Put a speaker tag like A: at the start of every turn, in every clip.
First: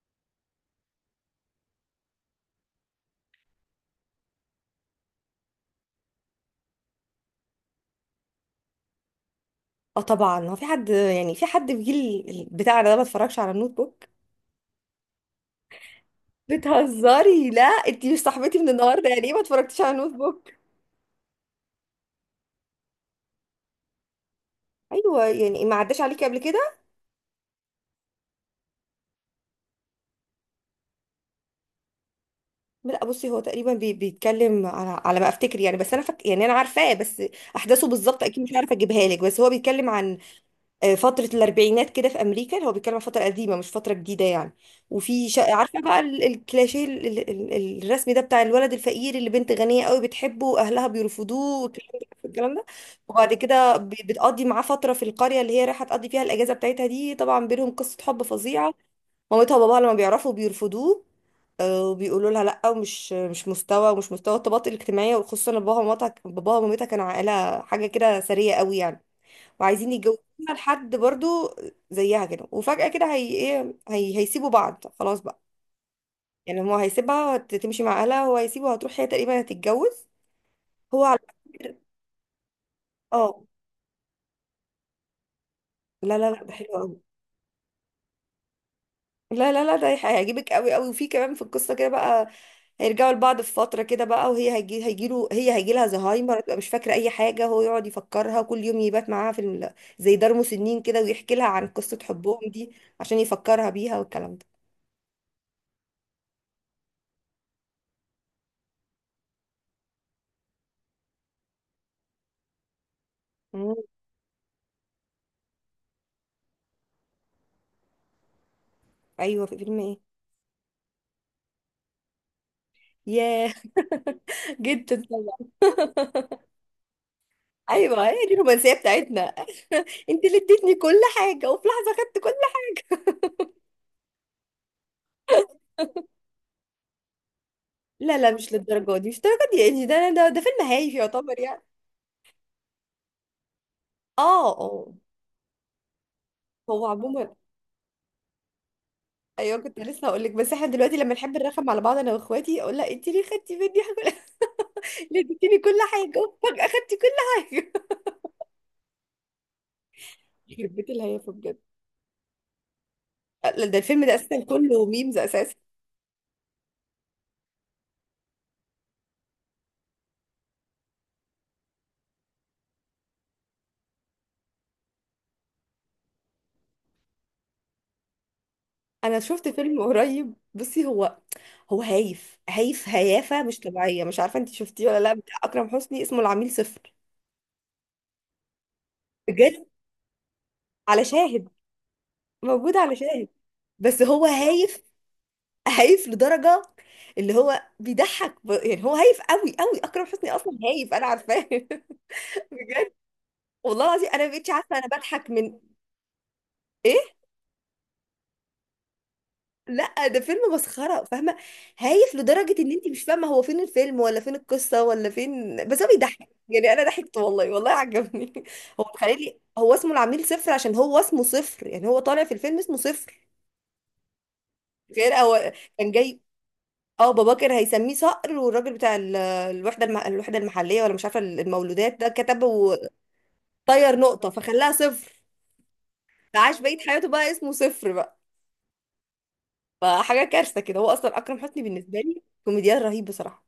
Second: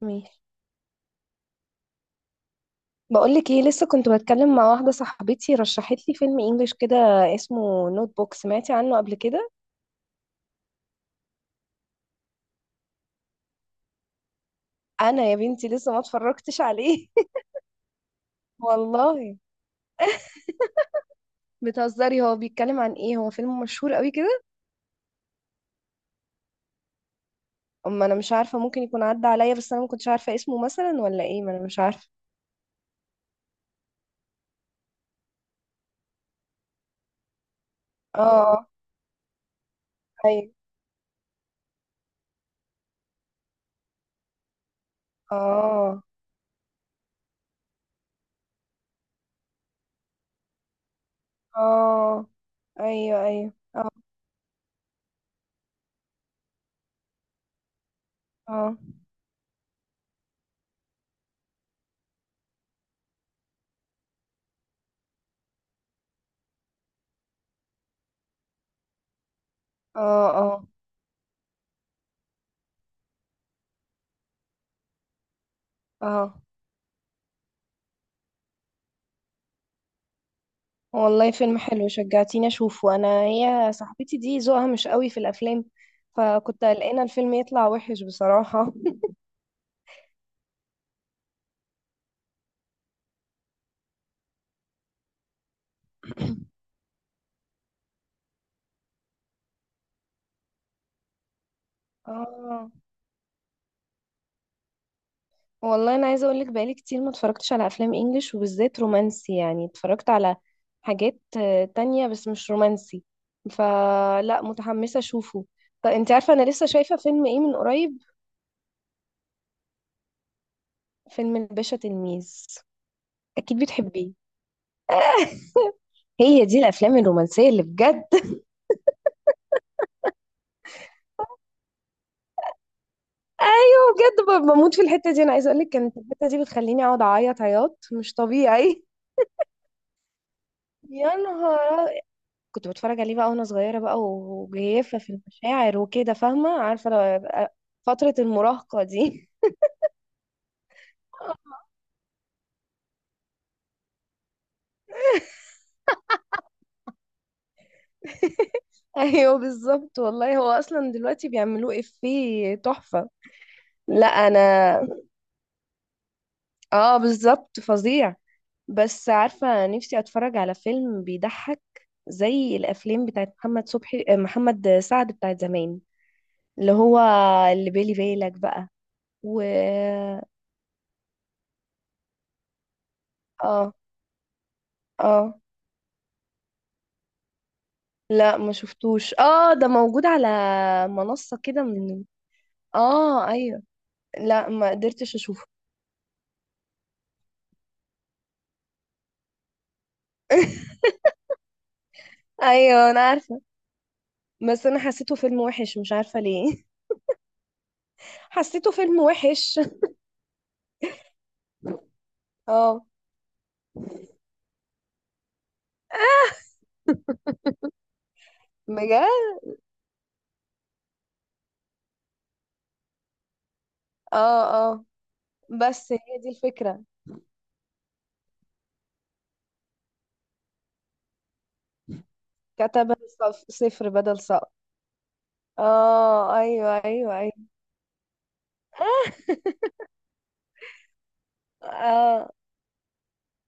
A: ماشي. بقولك ايه، لسه كنت بتكلم مع واحدة صاحبتي رشحت لي فيلم انجليش كده اسمه نوت بوك. سمعتي عنه قبل كده؟
B: اه، طبعا هو في حد في جيل بتاعنا ده ما اتفرجش على النوت بوك.
A: انا يا بنتي لسه ما اتفرجتش عليه.
B: بتهزري؟ لا، انت مش صاحبتي من النهارده. يعني ايه
A: والله.
B: ما اتفرجتيش على النوت بوك؟
A: بتهزري؟ هو بيتكلم عن ايه؟ هو فيلم مشهور قوي كده؟
B: ايوه، يعني ما عداش عليكي قبل كده.
A: اما انا مش عارفة، ممكن يكون عدى عليا بس انا ما كنتش عارفة اسمه مثلا ولا ايه، ما انا مش عارفة.
B: لا بصي، هو تقريبا بيتكلم على ما افتكر يعني، بس يعني انا عارفاه، بس احداثه بالظبط اكيد مش
A: اه،
B: عارفه اجيبها لك. بس هو بيتكلم عن
A: ايوه.
B: فترة الأربعينات كده في أمريكا. هو بيتكلم عن فترة قديمة مش فترة جديدة يعني. عارفة بقى
A: اه.
B: الكلاشيه، الرسم ده بتاع الولد الفقير اللي بنت غنية قوي بتحبه وأهلها بيرفضوه والكلام ده
A: اه.
B: الكلام ده.
A: ايوه،
B: وبعد
A: ايوه.
B: كده بتقضي معاه فترة في القرية اللي هي رايحة تقضي فيها الأجازة بتاعتها دي. طبعا بينهم قصة حب فظيعة.
A: اه.
B: مامتها وباباها لما بيعرفوا بيرفضوه. وبيقولوا لها لا، ومش مش مستوى ومش مستوى الطبقات الاجتماعية، وخصوصا إن باباها ومامتها كانوا عائلة حاجة كده ثرية قوي يعني، وعايزين يتجوزوها
A: اه. اه.
B: لحد برضو زيها كده. وفجأة كده هي ايه، هي هيسيبوا بعض خلاص بقى.
A: اه.
B: يعني هو تمشي مع اهلها، هو هيسيبها، هتروح هي تقريبا هتتجوز. هو على
A: والله فيلم
B: فكرة-
A: حلو، شجعتيني اشوفه. انا
B: اه.
A: هي صاحبتي دي ذوقها مش قوي في الافلام،
B: لا لا لا، ده
A: فكنت
B: حلو قوي.
A: قلقانه الفيلم يطلع وحش بصراحه.
B: لا لا لا، هيعجبك قوي قوي. وفي كمان في القصة كده بقى، هيرجعوا لبعض في فترة كده بقى. وهي هيجي هيجيله هي هيجي لها زهايمر، هتبقى مش فاكرة أي حاجة. هو يقعد يفكرها كل يوم، يبات معاها في زي دار مسنين كده، ويحكي لها عن قصة حبهم
A: اه.
B: دي عشان يفكرها بيها والكلام ده.
A: والله انا عايزه اقول لك بقالي كتير ما اتفرجتش على افلام انجليش وبالذات رومانسي، يعني اتفرجت على حاجات تانية بس مش رومانسي.
B: مم.
A: فلا متحمسه اشوفه. طب انت عارفه انا لسه شايفه فيلم ايه من قريب؟
B: أيوه، في فيلم إيه؟
A: فيلم الباشا تلميذ.
B: ياه.
A: اكيد بتحبيه.
B: جدا طبعا.
A: هي دي الافلام الرومانسيه اللي بجد.
B: ايوه، هي دي الرومانسيه بتاعتنا انت اللي اديتني كل حاجه، وفي لحظه خدت كل حاجة.
A: ايوه بجد، بموت في الحته دي. انا عايزه اقول لك كانت الحته دي بتخليني اقعد اعيط عياط مش
B: لا لا، مش
A: طبيعي.
B: للدرجه دي، مش للدرجه دي يعني. ده فيلم هايف
A: يا
B: يعتبر يعني.
A: نهار أ- كنت بتفرج عليه بقى وانا صغيره بقى
B: اه اه.
A: وجيفه في المشاعر وكده، فاهمه؟
B: هو
A: عارفه
B: عموما
A: فتره المراهقه دي.
B: ايوه. كنت لسه هقول لك، بس احنا دلوقتي لما نحب نرخم على بعض انا واخواتي، اقول لها انت ليه خدتي مني حاجة؟ ليه اديتيني كل حاجه وفجاه خدتي كل حاجه؟
A: ايوه بالظبط والله، هو
B: يخرب بيت
A: اصلا دلوقتي
B: الهيافه بجد.
A: بيعملوه افيه تحفه.
B: لا، ده الفيلم
A: لا
B: ده اساسا
A: انا.
B: كله ميمز اساسا.
A: اه بالظبط، فظيع. بس عارفه نفسي اتفرج على فيلم بيضحك زي الافلام بتاعت محمد صبحي، محمد سعد، بتاعت زمان، اللي هو اللي بالي بالك بقى.
B: انا
A: و...
B: شفت فيلم قريب، بصي، هو هايف، هايف، هيافه مش
A: اه.
B: طبيعيه. مش عارفه انت شفتيه ولا لا، بتاع
A: اه.
B: اكرم حسني، اسمه العميل صفر.
A: لا ما شفتوش. اه،
B: بجد،
A: ده موجود على
B: على
A: منصة
B: شاهد.
A: كده، من...
B: موجود على شاهد.
A: اه ايوه.
B: بس هو
A: لا ما
B: هايف،
A: قدرتش اشوفه.
B: هايف لدرجه اللي هو يعني هو هايف قوي قوي. اكرم حسني اصلا هايف، انا عارفاه
A: ايوه
B: بجد،
A: انا عارفة.
B: والله العظيم انا ما بقتش
A: بس
B: عارفه
A: انا
B: انا
A: حسيته
B: بضحك
A: فيلم
B: من
A: وحش مش عارفة ليه.
B: ايه.
A: حسيته فيلم وحش.
B: لا، ده فيلم مسخره، فاهمه؟ هايف لدرجه ان
A: اه،
B: انت مش فاهمه هو فين الفيلم ولا فين القصه ولا فين، بس هو بيضحك. يعني انا ضحكت، والله والله عجبني هو
A: بجد.
B: تخيلي، هو اسمه العميل صفر عشان هو اسمه صفر. يعني هو طالع في الفيلم اسمه صفر.
A: اه. اه.
B: غير هو كان
A: بس هي
B: جاي.
A: دي الفكرة.
B: اه بابا كان هيسميه صقر، والراجل بتاع الوحده المحليه ولا مش عارفه المولودات ده، كتب وطير
A: كتبها صفر بدل
B: نقطه
A: صفر.
B: فخلاها صفر.
A: اه،
B: فعاش
A: ايوه،
B: بقيه حياته
A: ايوه،
B: بقى
A: ايوه.
B: اسمه صفر بقى. فحاجه كارثه كده. هو اصلا اكرم حسني بالنسبه لي
A: اه.
B: كوميديان رهيب بصراحه.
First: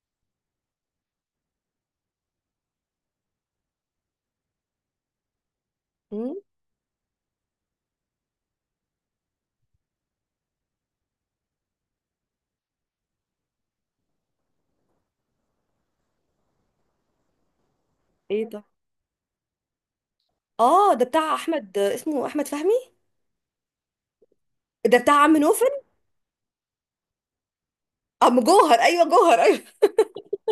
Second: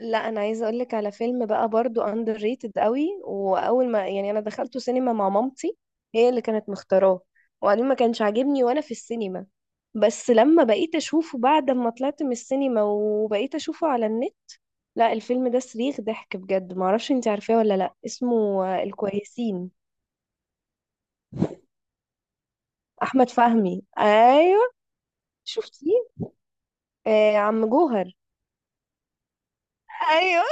A: لا انا عايزه اقول لك على فيلم بقى برضو، اندر ريتد قوي، واول ما يعني انا دخلته سينما مع مامتي. هي
B: مم.
A: اللي كانت مختاراه. وبعدين ما كانش عاجبني وانا في السينما. بس لما بقيت اشوفه بعد ما طلعت من السينما وبقيت اشوفه على النت، لا الفيلم ده صريخ ضحك بجد. ما اعرفش انت عارفاه ولا لا؟
B: ايه؟
A: اسمه الكويسين.
B: اه، ده بتاع احمد، اسمه احمد فهمي.
A: احمد فهمي، ايوه.
B: ده بتاع عم نوفل.
A: شفتيه؟ آه، عم جوهر.
B: عم جوهر. ايوه، جوهر ايوه.
A: ايوه،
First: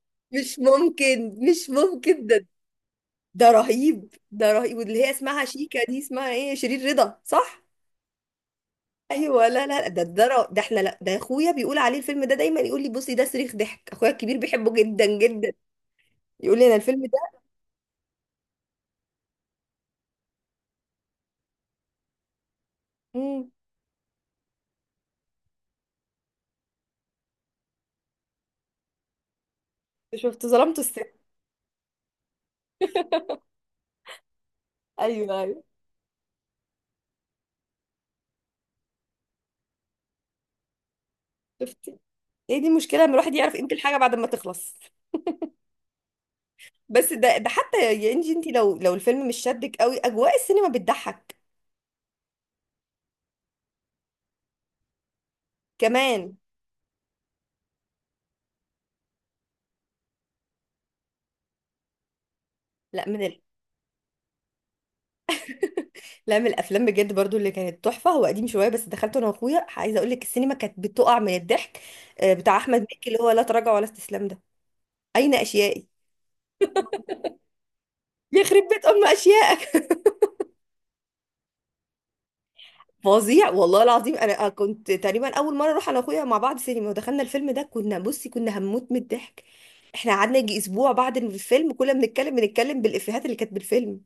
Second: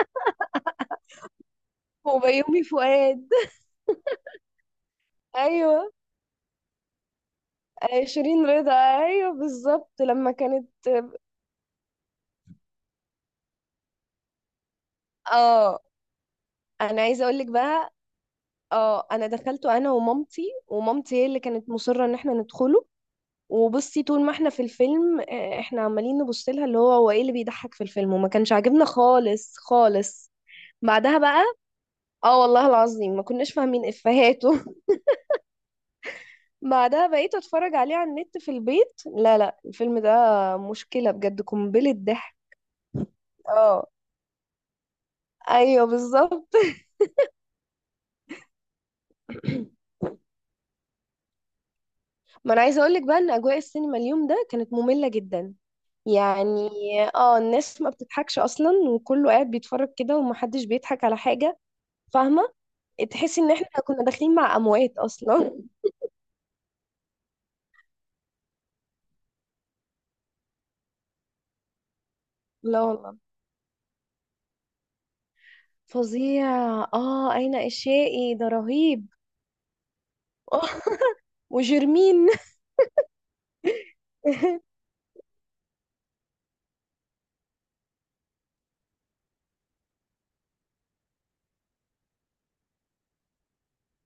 B: مش ممكن، مش ممكن ده.
A: وبيومي فؤاد.
B: ده رهيب، ده رهيب. واللي هي اسمها شيكا
A: ايوه،
B: دي، اسمها ايه، شيرين رضا صح؟
A: شيرين رضا. ايوه
B: ايوه، لا لا، ده
A: بالظبط
B: ده
A: لما
B: ر- ده
A: كانت...
B: احنا لا ده اخويا بيقول عليه الفيلم ده دايما. يقول لي بصي ده صريخ ضحك. اخويا الكبير بيحبه جدا جدا.
A: اه
B: يقول لي انا
A: انا
B: الفيلم ده.
A: عايزه اقول لك بقى. اه انا دخلته انا ومامتي، ومامتي هي اللي كانت مصره ان احنا ندخله.
B: امم.
A: وبصي، طول ما احنا في الفيلم احنا عمالين نبص لها اللي هو هو ايه اللي بيضحك في الفيلم، وما كانش عاجبنا خالص خالص.
B: شفت، ظلمت الست.
A: بعدها بقى. اه والله العظيم ما كناش فاهمين افهاته.
B: ايوه ايوه.
A: بعدها بقيت اتفرج عليه على النت في البيت، لا لا، الفيلم ده مشكله بجد، قنبله
B: شفتي،
A: ضحك.
B: هي دي المشكله، ان الواحد يعرف قيمه
A: اه،
B: الحاجه بعد ما تخلص.
A: ايوه بالظبط.
B: بس ده ده حتى، يا انجي انت، لو لو الفيلم مش شدك قوي، اجواء السينما بتضحك
A: ما انا عايزه اقول لك بقى ان اجواء السينما اليوم ده كانت ممله جدا.
B: كمان.
A: يعني اه الناس ما بتضحكش اصلا، وكله قاعد بيتفرج كده ومحدش بيضحك على حاجة. فاهمة؟
B: لا من
A: تحسي
B: ال...
A: ان احنا كنا داخلين مع اموات اصلا.
B: لا، من الافلام بجد برضو اللي كانت تحفه، هو قديم شويه، بس دخلته انا واخويا. عايزه اقول لك السينما كانت بتقع من الضحك. بتاع احمد
A: لا
B: مكي،
A: والله.
B: اللي هو لا تراجع ولا استسلام ده، اين اشيائي.
A: فظيع. اه، اين اشيائي ده
B: يخرب بيت ام
A: رهيب.
B: اشيائك
A: وجرمين.
B: فظيع، والله العظيم انا كنت تقريبا اول مره اروح انا واخويا مع بعض سينما، ودخلنا الفيلم ده كنا، بصي، كنا هنموت من الضحك. احنا قعدنا يجي اسبوع بعد الفيلم كنا بنتكلم بالافيهات اللي كانت بالفيلم.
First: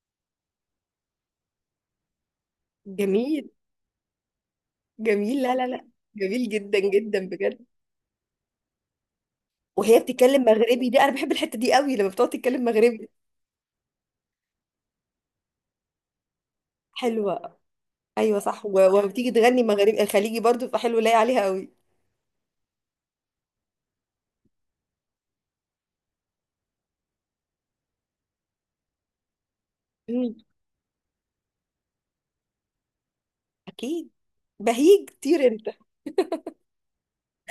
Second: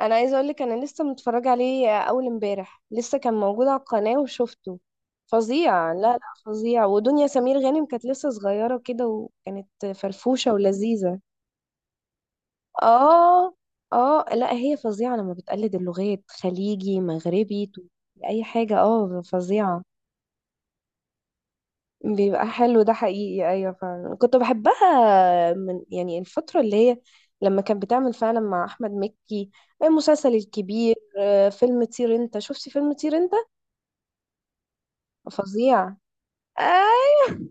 A: انا عايزه اقول لك انا لسه متفرجه عليه اول امبارح، لسه كان
B: جميل،
A: موجود على القناه وشفته.
B: جميل. لا لا لا،
A: فظيع. لا لا،
B: جميل جدا
A: فظيع. ودنيا
B: جدا
A: سمير
B: بجد.
A: غانم كانت لسه صغيره كده وكانت
B: وهي بتتكلم
A: فرفوشه
B: مغربي دي، انا
A: ولذيذه.
B: بحب الحته دي قوي لما بتقعد تتكلم مغربي.
A: اه. اه، لا هي فظيعة لما بتقلد اللغات، خليجي،
B: حلوه.
A: مغربي،
B: ايوه
A: اي
B: صح،
A: حاجة. اه
B: وبتيجي تغني
A: فظيعة.
B: مغربي خليجي برضو، فحلو لاقي عليها قوي.
A: بيبقى حلو، ده حقيقي، ايوه فعلا كنت بحبها من يعني الفترة اللي هي لما كانت بتعمل فعلا مع احمد مكي
B: مم.
A: المسلسل الكبير. فيلم طير انت، شفتي فيلم طير انت؟
B: اكيد. بهيج كتير انت.
A: فظيع. ايوه.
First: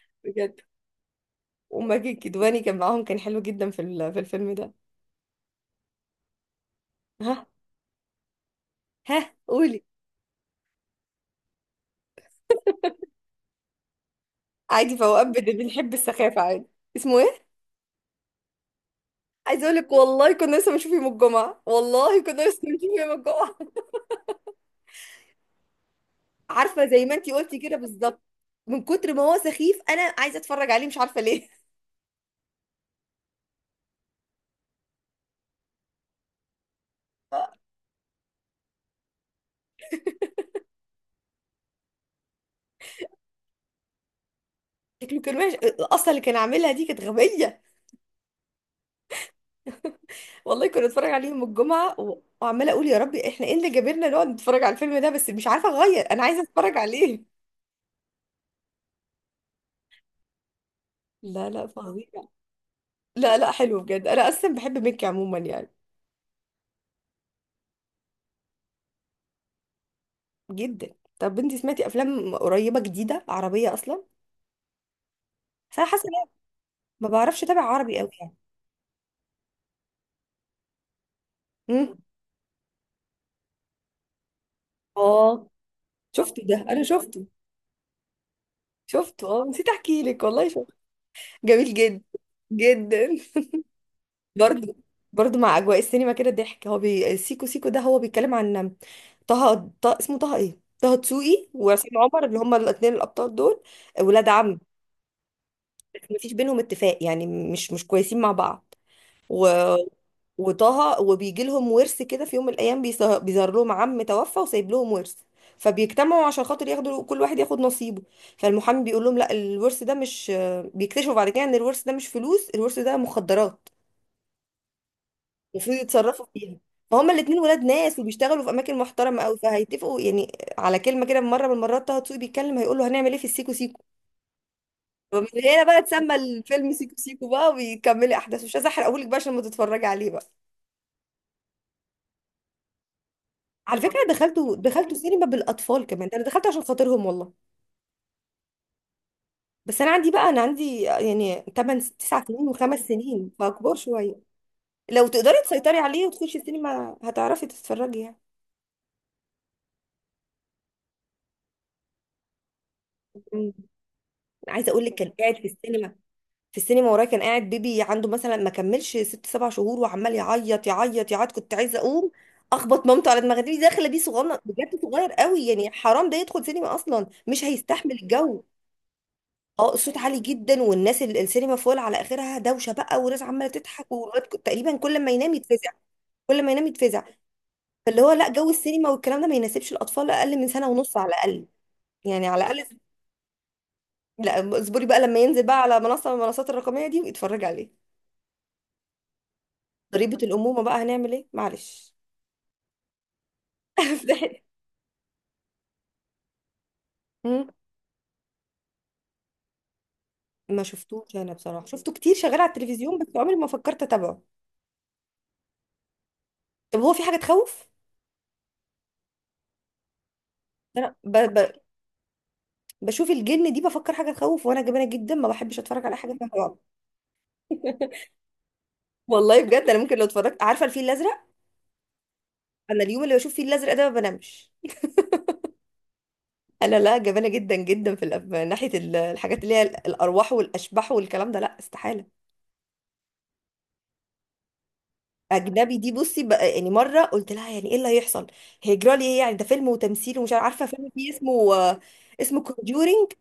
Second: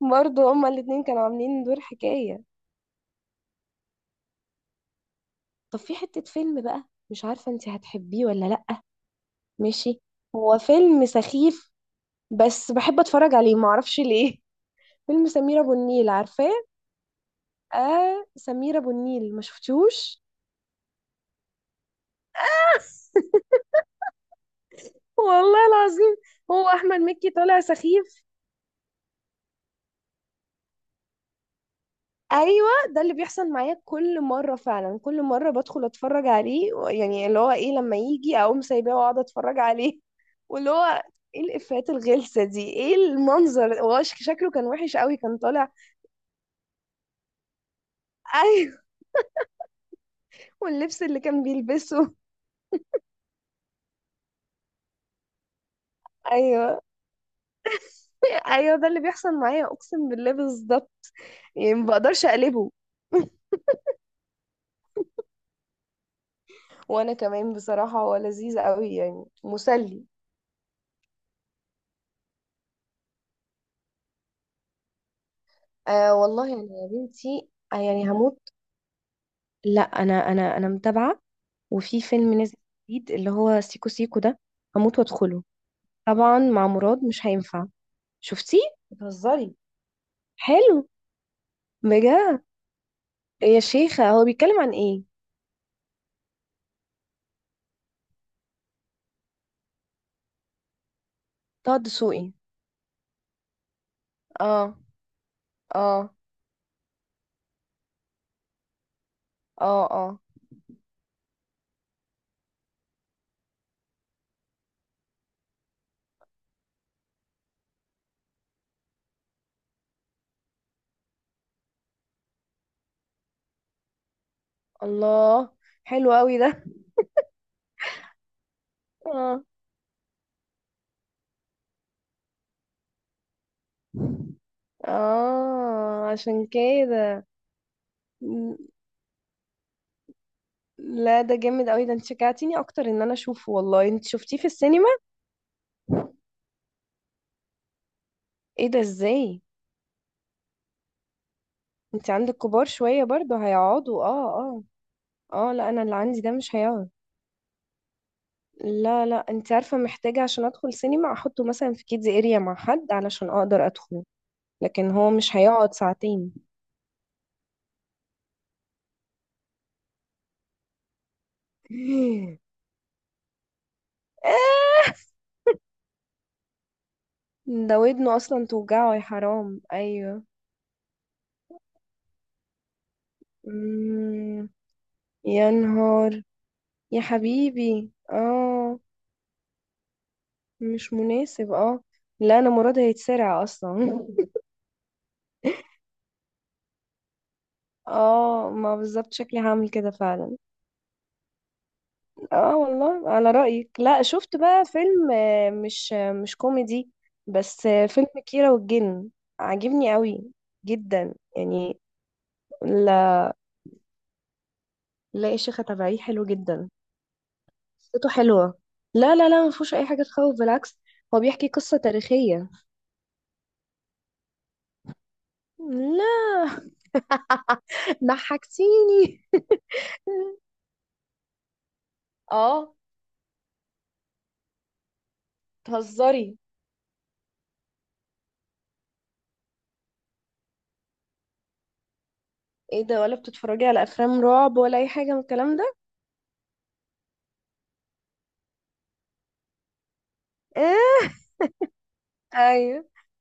A: برضه
B: بجد.
A: هما الاتنين كانوا عاملين دور
B: وماجد
A: حكاية.
B: الكدواني كان معاهم، كان حلو جدا في في الفيلم ده.
A: طب في حتة فيلم بقى، مش
B: ها.
A: عارفة انتي هتحبيه ولا لأ.
B: ها، قولي.
A: ماشي. هو فيلم سخيف بس بحب اتفرج عليه، معرفش ليه.
B: عادي، فوقات
A: فيلم سمير ابو
B: بنحب
A: النيل،
B: السخافه
A: عارفاه؟
B: عادي. اسمه ايه؟
A: اه سمير ابو النيل، ما
B: عايزه اقول لك،
A: شفتوش؟
B: والله كنا لسه بنشوف يوم الجمعه، والله كنا لسه بنشوف يوم الجمعه.
A: والله العظيم. هو
B: عارفه
A: احمد
B: زي ما
A: مكي
B: انتي قلتي
A: طالع
B: كده بالظبط.
A: سخيف.
B: من كتر ما هو سخيف انا عايزه اتفرج عليه، مش عارفه ليه.
A: ايوه ده اللي بيحصل معايا كل مره، فعلا كل مره بدخل اتفرج عليه يعني اللي هو ايه، لما يجي اقوم سايباه واقعد اتفرج عليه. واللي هو ايه الافيهات الغلسه دي، ايه المنظر، هو شكله كان وحش قوي
B: شكله كان
A: كان
B: وحش.
A: طالع.
B: الاصل اللي كان عاملها دي كانت غبيه.
A: ايوه،
B: والله كنا
A: واللبس
B: نتفرج
A: اللي
B: عليه
A: كان
B: يوم الجمعه
A: بيلبسه.
B: وعماله اقول يا ربي، احنا ايه اللي جابرنا نقعد نتفرج على الفيلم ده؟ بس مش عارفه اغير، انا عايزه اتفرج
A: ايوه،
B: عليه.
A: ايوه، ده اللي بيحصل معايا اقسم بالله بالظبط.
B: لا لا،
A: يعني ما
B: فظيع.
A: بقدرش اقلبه.
B: لا لا، حلو بجد. انا اصلا بحب ميكي عموما يعني.
A: وانا كمان بصراحة هو لذيذ قوي يعني، مسلي.
B: جدا. طب انتي سمعتي افلام قريبه جديده عربيه اصلا؟ بس انا حاسه إن
A: آه
B: أنا
A: والله انا يا
B: ما بعرفش
A: بنتي،
B: اتابع عربي قوي
A: يعني
B: يعني.
A: هموت. لا انا متابعه.
B: امم.
A: وفي فيلم نازل جديد اللي هو سيكو سيكو ده، هموت وادخله.
B: اه،
A: طبعا
B: شفته، ده
A: مع
B: انا
A: مراد
B: شفته.
A: مش هينفع. شفتيه؟
B: شفته اه،
A: بتهزري!
B: نسيت احكي لك، والله شفته.
A: حلو؟
B: جميل جدا
A: بجد؟
B: جدا.
A: يا شيخه، هو بيتكلم عن
B: برضو،
A: ايه؟
B: برضو، مع اجواء السينما كده ضحك. هو سيكو سيكو ده هو بيتكلم عن اسمه طه، ايه، طه دسوقي
A: طه
B: وعصام
A: دسوقي.
B: عمر، اللي هما الاثنين الابطال دول. ولاد عم،
A: اه.
B: بس
A: اه.
B: مفيش بينهم اتفاق يعني. مش كويسين مع بعض. و...
A: اه. اه.
B: وطه وبيجي لهم ورث كده. في يوم من الايام بيظهر لهم عم توفى وسايب لهم ورث. فبيجتمعوا عشان خاطر ياخدوا، كل واحد ياخد نصيبه. فالمحامي بيقول لهم لا، الورث ده مش، بيكتشفوا بعد كده ان الورث ده مش فلوس، الورث ده مخدرات
A: الله!
B: المفروض
A: حلو
B: يتصرفوا
A: قوي
B: فيها.
A: ده.
B: فهما الاتنين ولاد ناس وبيشتغلوا في اماكن محترمه قوي،
A: اه.
B: فهيتفقوا يعني على كلمه كده. مره من المرات طه دسوقي بيتكلم هيقول له هنعمل ايه في السيكو سيكو؟ فمن هنا بقى
A: اه،
B: اتسمى
A: عشان
B: الفيلم سيكو
A: كده.
B: سيكو بقى. وبيكملي احداثه، مش
A: م-
B: عايزه احرقهولك بقى عشان ما تتفرجي عليه بقى.
A: لا ده جامد قوي ده. انت شجعتيني اكتر ان انا اشوفه.
B: على
A: والله
B: فكرة
A: انت شفتيه في
B: دخلته
A: السينما؟
B: دخلته سينما بالأطفال كمان. ده أنا دخلت عشان خاطرهم والله.
A: ايه ده، ازاي؟
B: بس أنا عندي بقى، أنا عندي يعني 8
A: انت
B: 9
A: عندك
B: سنين
A: كبار
B: وخمس
A: شوية،
B: سنين،
A: برضو
B: فكبار
A: هيقعدوا. اه،
B: شوية.
A: اه.
B: لو تقدري
A: اه، لا
B: تسيطري
A: انا اللي
B: عليه
A: عندي ده
B: وتخشي
A: مش هيقعد.
B: السينما هتعرفي تتفرجي يعني.
A: لا لا، انت عارفة محتاجة عشان ادخل سينما احطه مثلا في كيدز اريا مع حد علشان
B: مم.
A: اقدر ادخله.
B: عايزة أقول
A: لكن
B: لك، كان
A: هو
B: قاعد
A: مش
B: في
A: هيقعد
B: السينما
A: ساعتين.
B: في السينما ورايا كان قاعد بيبي عنده مثلا ما كملش 6 7 شهور، وعمال يعيط يعيط يعيط. كنت عايزة أقوم أخبط مامته على دماغي دي، داخلة بيه صغنن بجد،
A: آه،
B: صغير قوي يعني. حرام ده يدخل سينما أصلا، مش
A: ده
B: هيستحمل
A: ودنه اصلا
B: الجو.
A: توجعه يا حرام،
B: اه، الصوت عالي
A: ايوه.
B: جدا، والناس السينما فول على اخرها، دوشه بقى، وناس عماله تضحك، والواد
A: مم،
B: تقريبا كل ما ينام
A: يا
B: يتفزع،
A: نهار.
B: كل ما ينام
A: يا
B: يتفزع.
A: حبيبي
B: فاللي هو لا، جو
A: اه.
B: السينما والكلام ده ما يناسبش الاطفال اقل من سنه
A: مش
B: ونص على الاقل.
A: مناسب، اه.
B: يعني
A: لا
B: على
A: انا
B: الاقل.
A: مراد هيتسرع اصلا.
B: لا اصبري بقى لما ينزل بقى على منصه من المنصات الرقميه دي ويتفرج عليه.
A: اه، ما بالظبط شكلي هعمل كده
B: ضريبه
A: فعلا.
B: الامومه بقى، هنعمل ايه معلش.
A: اه والله على رأيك. لا شفت بقى فيلم مش مش كوميدي
B: مم.
A: بس فيلم كيرة والجن، عاجبني قوي.
B: ما
A: جدا
B: شفتوش، انا بصراحه
A: يعني.
B: شفته كتير شغال على التلفزيون، بس
A: لا
B: عمري ما فكرت اتابعه.
A: لا يا شيخة، تبعيه حلو جدا،
B: طب هو في حاجه تخوف؟
A: قصته حلوة. لا لا لا، ما فيهوش اي حاجة تخوف بالعكس،
B: انا
A: هو بيحكي قصة تاريخية.
B: بشوف الجن دي بفكر حاجه تخوف، وانا جبانه جدا ما بحبش اتفرج على
A: لا.
B: حاجه فيها رعب.
A: ضحكتيني.
B: والله بجد انا ممكن لو اتفرجت، عارفه الفيل الازرق؟
A: اه،
B: انا اليوم اللي بشوف فيه الازرق ده ما بنامش.
A: تهزري؟
B: انا لا، جبانه جدا جدا في ناحيه الحاجات اللي هي الارواح والاشباح والكلام ده، لا استحاله.
A: ايه ده، ولا بتتفرجي على افلام رعب ولا اي حاجه من الكلام ده؟
B: اجنبي دي بصي بقى. يعني مره قلت لها يعني ايه اللي هيحصل، هيجرى لي ايه؟ يعني ده فيلم وتمثيل ومش عارفه. فيلم فيه
A: ايه.
B: اسمه اسمه
A: ايوه،
B: Conjuring.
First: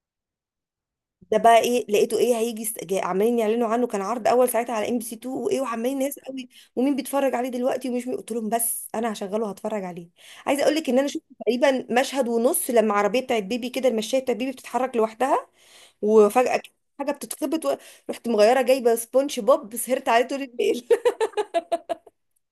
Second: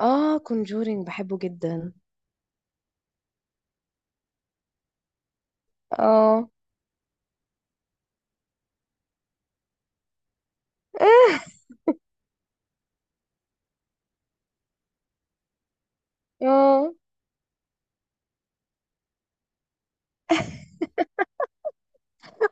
A: اه كونجورينج
B: ده
A: بحبه
B: بقى ايه،
A: جدا.
B: لقيته ايه، عمالين يعلنوا عنه. كان عرض اول ساعتها على ام بي سي 2، وايه، وعمالين ناس قوي.
A: اه.
B: ومين بيتفرج عليه دلوقتي ومش مين. قلت لهم بس انا هشغله هتفرج عليه. عايزه اقول لك ان انا شفت
A: ايه.
B: تقريبا مشهد ونص لما عربيه بتاعت بيبي كده، المشايه بتاعت بيبي، بتتحرك لوحدها. وفجاه كده
A: اه،
B: حاجه رحت مغيره، جايبه سبونج بوب سهرت عليه طول الليل.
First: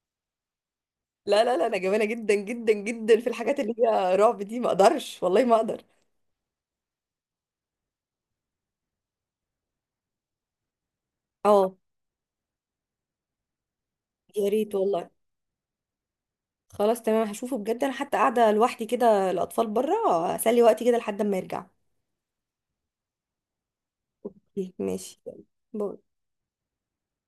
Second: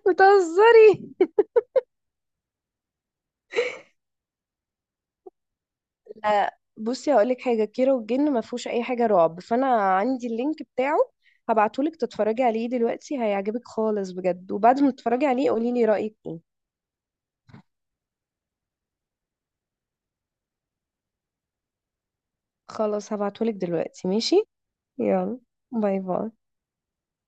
A: بتهزري!
B: لا لا لا، انا جبانه جدا جدا جدا في الحاجات اللي هي رعب دي، ما اقدرش، والله ما اقدر.
A: لا بصي هقولك حاجه، كيرة والجن ما فيهوش اي حاجه رعب، فانا عندي اللينك بتاعه،
B: اه،
A: هبعتهولك تتفرجي عليه دلوقتي، هيعجبك خالص
B: يا
A: بجد.
B: ريت
A: وبعد ما
B: والله.
A: تتفرجي عليه قولي لي رايك ايه.
B: خلاص تمام، هشوفه بجد. انا حتى قاعده لوحدي كده، الاطفال بره، اسلي وقتي كده لحد ما يرجع.
A: خلاص هبعتهولك دلوقتي، ماشي؟
B: ماشي، يلا،
A: يلا. باي
B: باي.
A: باي.